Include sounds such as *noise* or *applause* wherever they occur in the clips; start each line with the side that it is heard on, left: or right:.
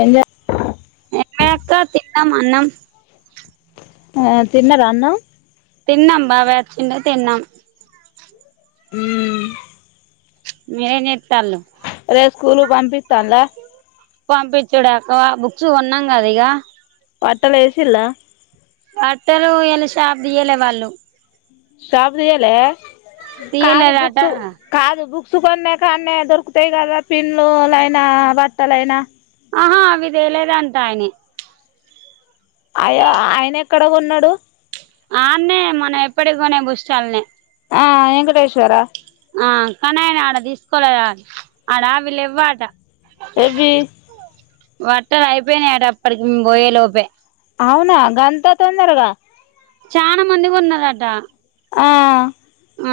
left: ఎం *unintelligible*
right: *unintelligible* తిన్నాం అన్నం
left: ఆ తిన్నార అన్నం
right: తిన్నం బాబయ్ ఒచ్చిండు తిన్నం
left: ఊ
right: *unintelligible*
left: *unintelligible* స్కూలుకు పంపిస్తాల
right: పంపిచూడక బుక్స్ కోన్నాం కద ఇగ
left: *unintelligible*
right: బట్టలు ఈయల షాప్ దియలే వాళ్ళు
left: షాప్ దియాలే కాదు
right: తీయలేదట
left: బుక్స్ కాదు బుక్స్ కొన్న కాన్న దొరుకుతాయి కదా పిన్లులయినా బట్టలైనా
right: ఆహా అవి తేలేదంట ఆయనే
left: ఆయ ఆయనేక్కడ గొన్నడు
right: ఆ ఆన్నె మనం ఎప్పడుగోనే బుస్టాల్ *unintelligible*
left: ఆ వెంకటేశ్వర
right: ఆ కానీ ఆయన ఆడ తీసుకోలే ఆడ *unintelligible*
left: ఎవ్వి
right: బట్టలు అయిపోయినయట అప్పటికి పోయే లోపే
left: అవునా గంత తొందరగ
right: చాల మంది కొన్నారట
left: ఆ
right: ఆ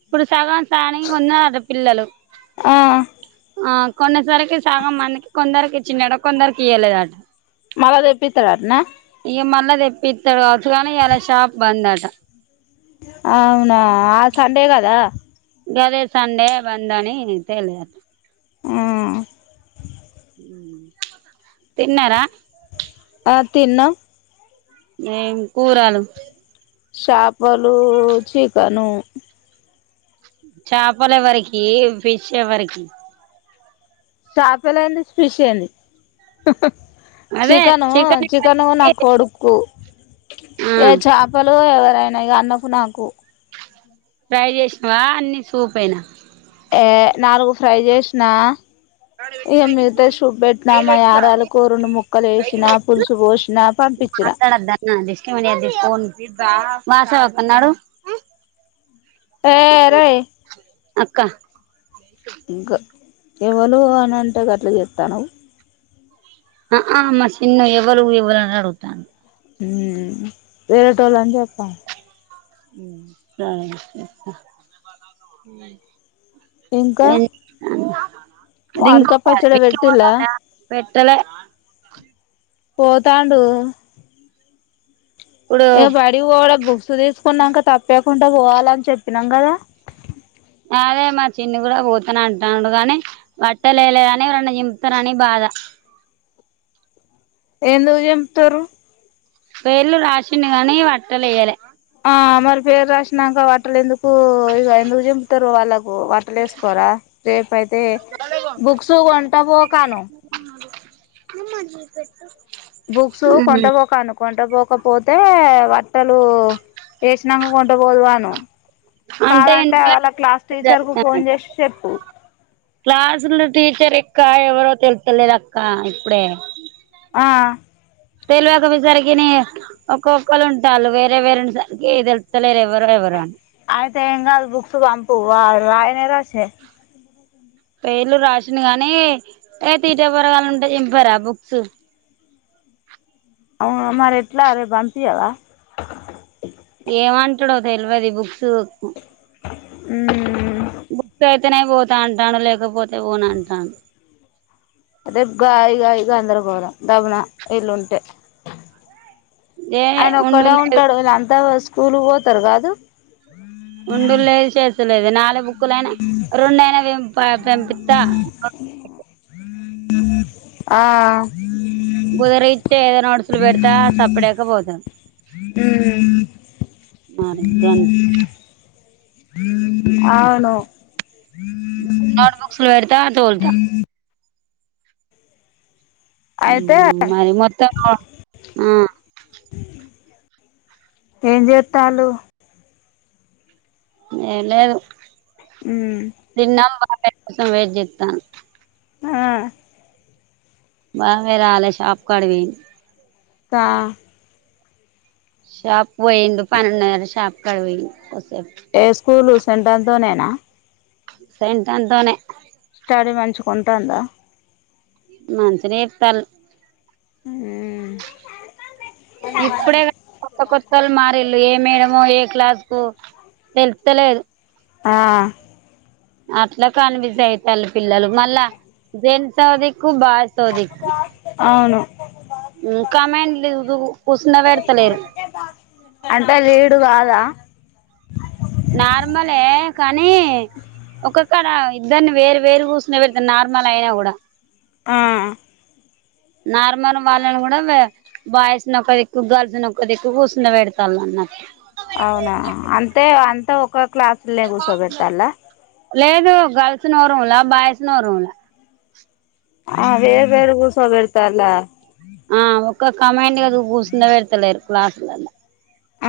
right: ఇప్పుడు సగం స్యానింగ్ ఉన్న ఆడ పిల్లలు
left: ఆ
right: ఆ కొనేసరికి సగం మందికి కొందరకి ఇచ్చిండట. కొందరకి ఇయ్వలేదట
left: మళ్ళ తెప్పిత్తడాటన
right: ఇగ మళ్ళా తెప్పిత్తడు కావచ్చు గనీ ఇయల షాప్ బంద్ అట
left: అవునా ఆ సండే గదా
right: గదే సండే బందని తెల్స్
left: ఊ
right: తిన్నరా!
left: ఆ తిన్నాం.
right: ఏం కూరల్
left: చాపలు చికెను
right: చాపల్ ఎవరికి ఫిష్ ఎవరికి
left: చాపలేందీ ఫీష్ ఏందీ.
right: అదే
left: చికను
right: చికెన్
left: చికను నా
right: ఎవరికి
left: కొడుక్కు
right: ఆ
left: ఏ చాపలు ఎవరైనా ఇగ అన్న కు నాకు
right: ఫ్రై జేశినవా అన్ని సూపేన
left: ఏ నాలుగు ఫ్రై జేశిన ఇగ మిగితాయి షూప్ బెట్టిన మా యారాలుకు రెండు ముక్కలు ఏశిన పులుసు పోసిన పంపిచ్చిన
right: *inaudible* మాసవక్క నడువు
left: ఏ రేయ్
right: అక్క
left: క ఎవలు అని అంటే గట్ల జేతనవ్
right: ఆహా మా చిన్ను ఎవరు ఎవలనడుగుతాండు
left: ఉమ్ వేరేటోళ్ళన్ జెప్పాలి.
right: సరే
left: ఇంకా
right: ఏన్ *inaudible*
left: మామిడికాయ పచ్చడి
right: విక్కీ
left: పెట్టిల్లా
right: పోతండ పెట్టలే
left: పోతాండు
right: ఇప్పుడు
left: ఇగ బయ ఇగబోడ బుక్స్ తీసుకున్నంక తప్పియకుంట పోవాలన్ చెప్పినం గదా
right: అదే మా చిన్ని గూడ పోతనంటండు గనీ వట్టలేయలేదని ఎవరన్న చింపుంతరని బాధ
left: ఎందుకు జింపుతరు.
right: పేర్లు రాషిండు గనీ వట్టలేయలే
left: ఆ మరి పేరు రాశినంకా వట్టలు ఎందుకు ఇగ ఎందుకు జింపుతరు వాళ్ళకు వట్టలు వేసుకోరా రేపుయితే బుక్స్ గొంటబోకను
right: *unintelligible*
left: బుక్స్ కొంటబోకను కొంట బోకపోతే వట్టలు ఏషినాంక కొంట బోదువను.
right: అంటే
left: కాదంటే
right: ఇంట్లో
left: వాళ్ళ క్లాస్ టీచర్ కు ఫోన్ జెషీ చెప్పు
right: క్లాసులు టీచర్ ఇంక ఎవరో తెలుత్తలేదు అక్క ఇప్పుడే
left: ఆ
right: తెలివక పోసరికనే ఒక్కొక్కళ్ళ ఉంటాల్లు వేరే వేరే ఉండే సరికి తెలుతలేరు ఎవరో ఎవరో అని
left: అయతే ఏంగాద్ బుక్స్ పంపు వా రాయనే రాసె
right: పేర్లు రాషిండు గనీ ఏ తీట పోరగాళ్ళు ఉంటే జింపర బుక్స్
left: అవును మరెట్ల రేప్ బంపియవా!
right: ఏమంటడో తెల్వది బుక్స్కు
left: ఉమ్
right: బుక్ అయితేనే పోతా అంటాండు లేకపోతే పోనంటాండు
left: రేపు గాయ గాయి గందరగరం దబున ఇల్లుంటే
right: ఏ
left: ఆయన
right: ఉండు
left: ఒక్కడే
right: లేదు
left: ఉంటాడు వాళ్ళు అంతా స్కూల్ పోతారు కాదు
right: ఉండులేదు చేస్తలేదు నాలుగు బుక్కులైనా రెండైనా పంపిస్తా
left: అ ఆ
right: బుదరిచ్చే ఏదో నోట్సులు పెడతా సప్పడేక పోతడ్
left: ఉమ్
right: మార్గానా
left: ఆవును
right: నోట్ బుక్స్లు పేడతా తోల్తా
left: అయితే
right: మరి మొత్తం ఆ
left: ఏం చేస్తాలు
right: ఏ లేదు
left: ఉమ్
right: తిన్నం బాబాయ్ కోసం వెయిట్ చేస్తానం
left: ఆ
right: బాబాయ్ రాలే షాప్ కాడికి పోయి
left: క్క
right: షాప్ పోయిండు పనినున్నది షాప్ కాడి పోయ్యి కొద్దిసేపు
left: ఏ స్కూలు సెంటర్తో నేనా
right: సైంటన్తోనే
left: స్టడీ మంచికుంటాందా
right: మంచిగానే చెప్తాల్
left: ఉ
right: ఇప్పుడే కా కొత్త కొత్తలు మారిళు ఏ మేడమో ఏ క్లాస్కు తెలుస్తలేదు
left: ఆ
right: అట్ల కన్ఫ్యూజ్ అవుతాలు పిల్లలు మళ్ళా జన్సోదిక్కు బాగా
left: అవును
right: ఊ కమాండ్ కూసుండ పెడతలేరు
left: అంటే లీడు కాదా
right: నార్మలే కానీ ఒక్కక్కడా ఇద్దరిని వేరు వేరు కూర్చునే పెడతారు నార్మల్ అయినా కూడా
left: ఆ
right: నార్మల్ వాళ్ళని కూడా వే బాయ్స్ నొక్క దిక్కు గర్ల్స్ నొక్క దిక్కు కుసున పెడతాన్నకి
left: అవునా అంతే అంతా ఒక క్లాసులే గూసోపెడతాంలా
right: లేదు గర్ల్స్ నో రూంలా బాయ్స్ నో రూంలా
left: ఆ వేరు వేరు కూసుంట పెడతాల
right: ఆ ఒక్క కమాండ్ అ కూసుండ పెడుతలేరు క్లాస్ల
left: ఉ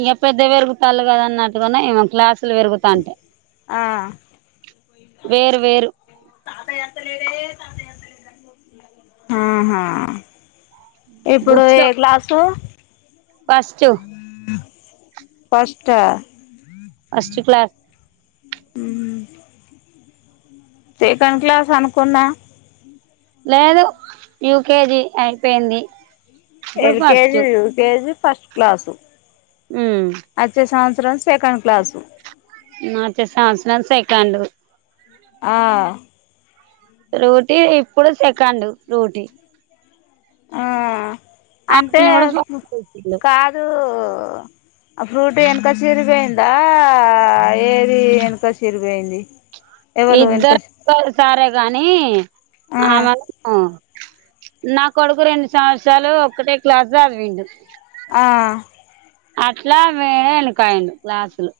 right: ఇగ పెద్ద పెరుగుతాల్లు గదా అన్నట్టుగన్నా ఏమో క్లాసులు పెరుగుతాంటే
left: ఆ
right: వేరు వేరు
left: ఆహా ఇప్పుడు
right: బుక్స్ లో
left: ఏ క్లాసు
right: ఫస్ట్
left: ఫస్టా
right: ఫస్ట్ క్లాస్
left: ఊహు సెకండ్ క్లాస్ అనుకున్నా
right: లేదు యూ కే జీ అయిపొయింది
left: L K G U K G first class
right: ఊ
left: అచ్చే సంవత్సరం సెకండ్ క్లాసు
right: నచ్చే సంవత్సరం సెకెండు
left: ఆ
right: రోటీ ఇప్పుడు సెకండ్ రోటీ
left: ఆ అంటే
right: ఆపిల్ని కూడా
left: ము
right: ఫస్ట్ చేసిండు
left: కాదూ ఆ ఫ్రూటు ఎనక సిరి బొయిందా ఏదీ ఎనక సిరి బొయింది *inaudible*
right: ఇద్దరు *inaudible* క్సారే గానీ
left: ఆ
right: ఆమె అన్ నా కొడుకు రెండు సంవత్సరాలు ఒక్కటే క్లాస్ సదివిండు
left: ఆ
right: అట్లా వే ఎనుకయిండు క్లాసులు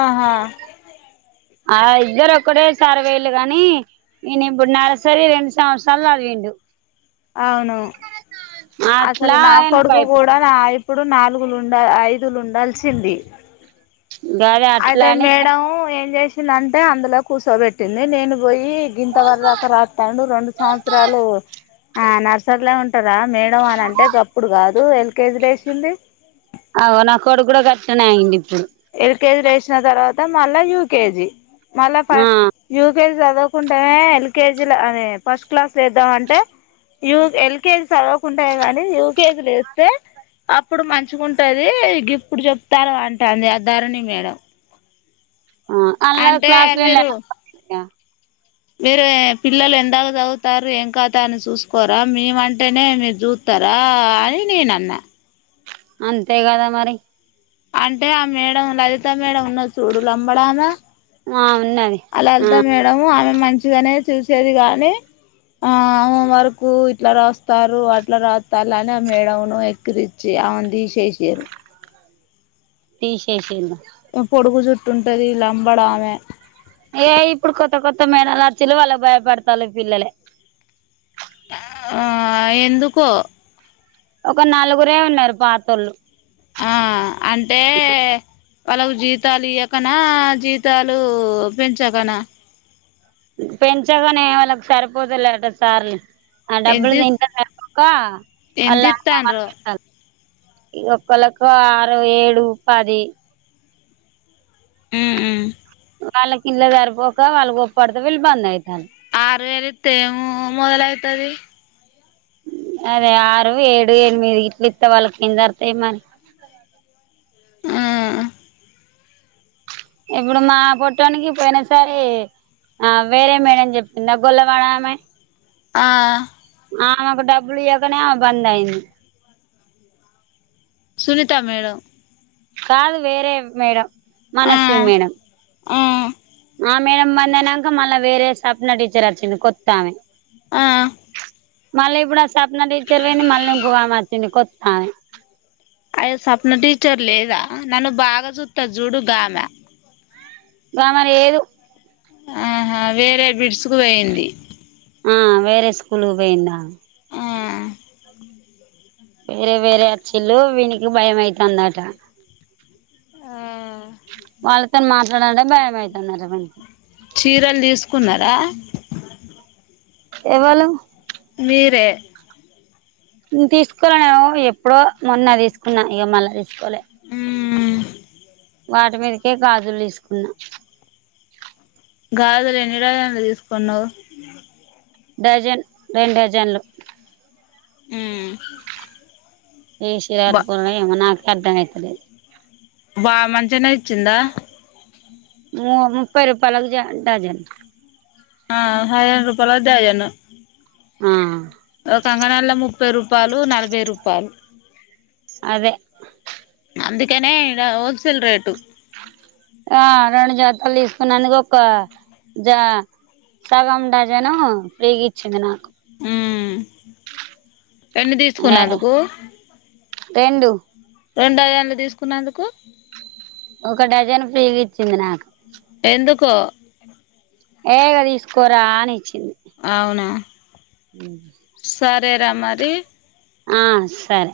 left: ఆహా
right: ఆ ఇద్దరు ఒకటే సారి వోయిల్లు గానీ ఇయన ఇప్పుడు నర్సరి రెండు సంవత్సరాలు సదివిండు
left: అవున్ అసలు
right: అట్లా
left: నా
right: వెనక
left: కొడుకు
right: అయిపోయిండు
left: గూడా నా ఇప్పుడు నాలుగు లుండ ఐదుల ఉండాల్సింది
right: గదే అట్లా
left: అయితే
right: అని
left: మే డం ఏం జేసిందంటే అందులో కూసోబెట్టింది నేను బొయ్యి గింత వరదాకా రాత్తాండు రొండ్ సంవత్సరాలూ ఆ నర్సరిలా ఉంటరా మేడం అని అంటే సప్పుడు గాదు ఎల్ కే జి ల ఏసింది
right: అవ్ నా కొడుక్ గుడా గట్లనే అయ్యిండ్ ఇప్పుడు
left: ఎల్ కే జీ ల ఏసిన తర్వాత మళ్ళ యూ కే జీ మళ్ళ ప
right: ఆ
left: యూ కే జి జదువకుంటే ఎల్ కే జి ల అదే ఫస్ట్ క్లాస్ ఏద్దాం అంటే యూ ఎల్ కే జి సదువకుంటే గానీ యూ కే జి లేస్తే అప్పుడు మంచిగుంటదీ గిప్పుడు జెప్తారు అంటాంది ఆ ధరణి మేడం
right: అల్ల
left: అంటే
right: క్లాస్లు ఎల్లే
left: మీరు మీరు ఏ పిల్లలు ఎందాక సవుతారు ఏం కతా అని సూసుకోరా మేమంటేనే మీర్ జూ త్తరా అని నేన్ అన్న
right: అంతే గదా మరి
left: అంటే ఆ మేడం లలితా మేడం ఉన్నది సూడు లంబడామె
right: ఆ ఉన్నది
left: అలా
right: ఆ
left: లల్తా మేడం ఆమె మంచిదనే చూసేది గానీ ఆ ఆమె వర్కు ఇట్ల రాస్తారు అట్ల రాత్తాల్లు అని ఆ మేడం ను ఎక్కిరి చి ఆమెన్ దీశేశి
right: తీషేషిన్ర
left: పొడుగు జుట్టుంటది లంబడామె
right: ఏ ఇప్పుడు కొత్త కొత్త మేనాలు వచీలు వాళ్లకు భయపడతారు పిల్లలే
left: ఆ ఎందుకో
right: ఒక నలుగురే ఉన్నారు పాతొళ్ళు
left: ఆ అంటే వాల్లకు జీతాలు ఇయకనా జీతాలూ పెంచకనా
right: పెంచగనే వాళ్ళకి సరిపోతలేదట సాలరి ఆ
left: ఎంత
right: డబ్బులు ఇం సరిపో కా
left: ఎంత
right: అల్లానా
left: ఇత్తాండ్రో
right: మనకు ఏం కాదు ఇగ ఒకలకు ఆరు ఏడు పది
left: ఊ ఊ
right: వాళ్ళకిండ్ల సరిపోకా వాళ్లు గొప్పడత వీళ్ళు బంద్ ఐతాలు
left: ఆరువెలితే ఏం మొదలయితీ
right: అదే ఆరు ఏడు ఎనిమిది ఇట్లు ఇత్తే వాళ్ళకేందర్తయ్ మరి
left: ఆ
right: ఇప్పుడు మా పోట్టోనికి పోయిన సారి ఆ వేరే మేడం చెప్పిందా గొల్లవాడమే
left: ఆ
right: ఆమెకు డబ్బులు ఇయ్యకనే ఆమె బంద్ అయింది
left: సునీతా మేడం
right: కాదు వేరే మేడం మనస్వి మేడం
left: ఊ
right: ఆ మేడం బంద అనక మళ్ళా వేరే సప్న టీచర్ వచ్చింది కొత్తామే
left: ఆ
right: మళ్ళీ ఇప్పుడు ఆ సప్న టీచర్ పోయింది మళ్ళీ ఇంకో ఆమె వచ్చింది కొత్త ఆమె
left: అయ స్వప్న టీచర్ లేదా నన్ను బాగా చూస్తది చూడు గామె
right: గామ లేదు
left: ఆహా వేరే బిడ్సుకు పోయింది
right: ఆ వేరే స్కూలుకి పోయిండ
left: ఆ
right: వేరే వేరే అచ్చిలు వీనికి భయం అయితందట
left: ఆ
right: వాళ్ళతో మాట్లాడంటే భయమయితుందంట వీనికి
left: చీరలు తీసుకున్నరా
right: ఎవలు
left: మీరే
right: తీసుకోవాల నేను ఎప్పుడో మొన్న తీసుకున్నా ఇగ మళ తీసుకోలె
left: ఊ
right: వాటి మీదకే గాజులు తీసుకున్నా
left: గాజులు ఎన్ని డజన్లు తీసుకున్నావు
right: డజన్ రెండు డజన్లు
left: ఊ
right: ఏ చీర కట్టుకునుడో ఏమో నాకే అర్థమైతలేదు
left: బా మంచిగానే ఇచ్చిందా
right: మో ముప్పై రూపాలకు జ డజన్
left: ఆ హదేన్ రూపాలకు డజను
right: ఆ
left: ఒ కంగనాల్ల ముప్పై రూపాలు నలభై రూపాలు
right: అదే
left: అందుకేనే ఇక్కడ హోల్సేల్ రేటు
right: ఆ రెండు జతలు తీసుకున్నందుకు ఒక్క జా సగం డజాను ఫ్రీగిచ్చింది నాకు
left: ఉమ్ రెండు
right: ఏ
left: తీసుకున్నందుకు
right: రెండు
left: రెండు డజన్లు తీసుకున్నందుకు
right: ఒక డజన్ ఫ్రీగిచ్చింది నాక్
left: ఎందుకో
right: ఏ ఇగ దీసుకోరా అనీచ్చింది
left: అవునా
right: ఉహ్
left: సరేరా మరి
right: ఆ సరే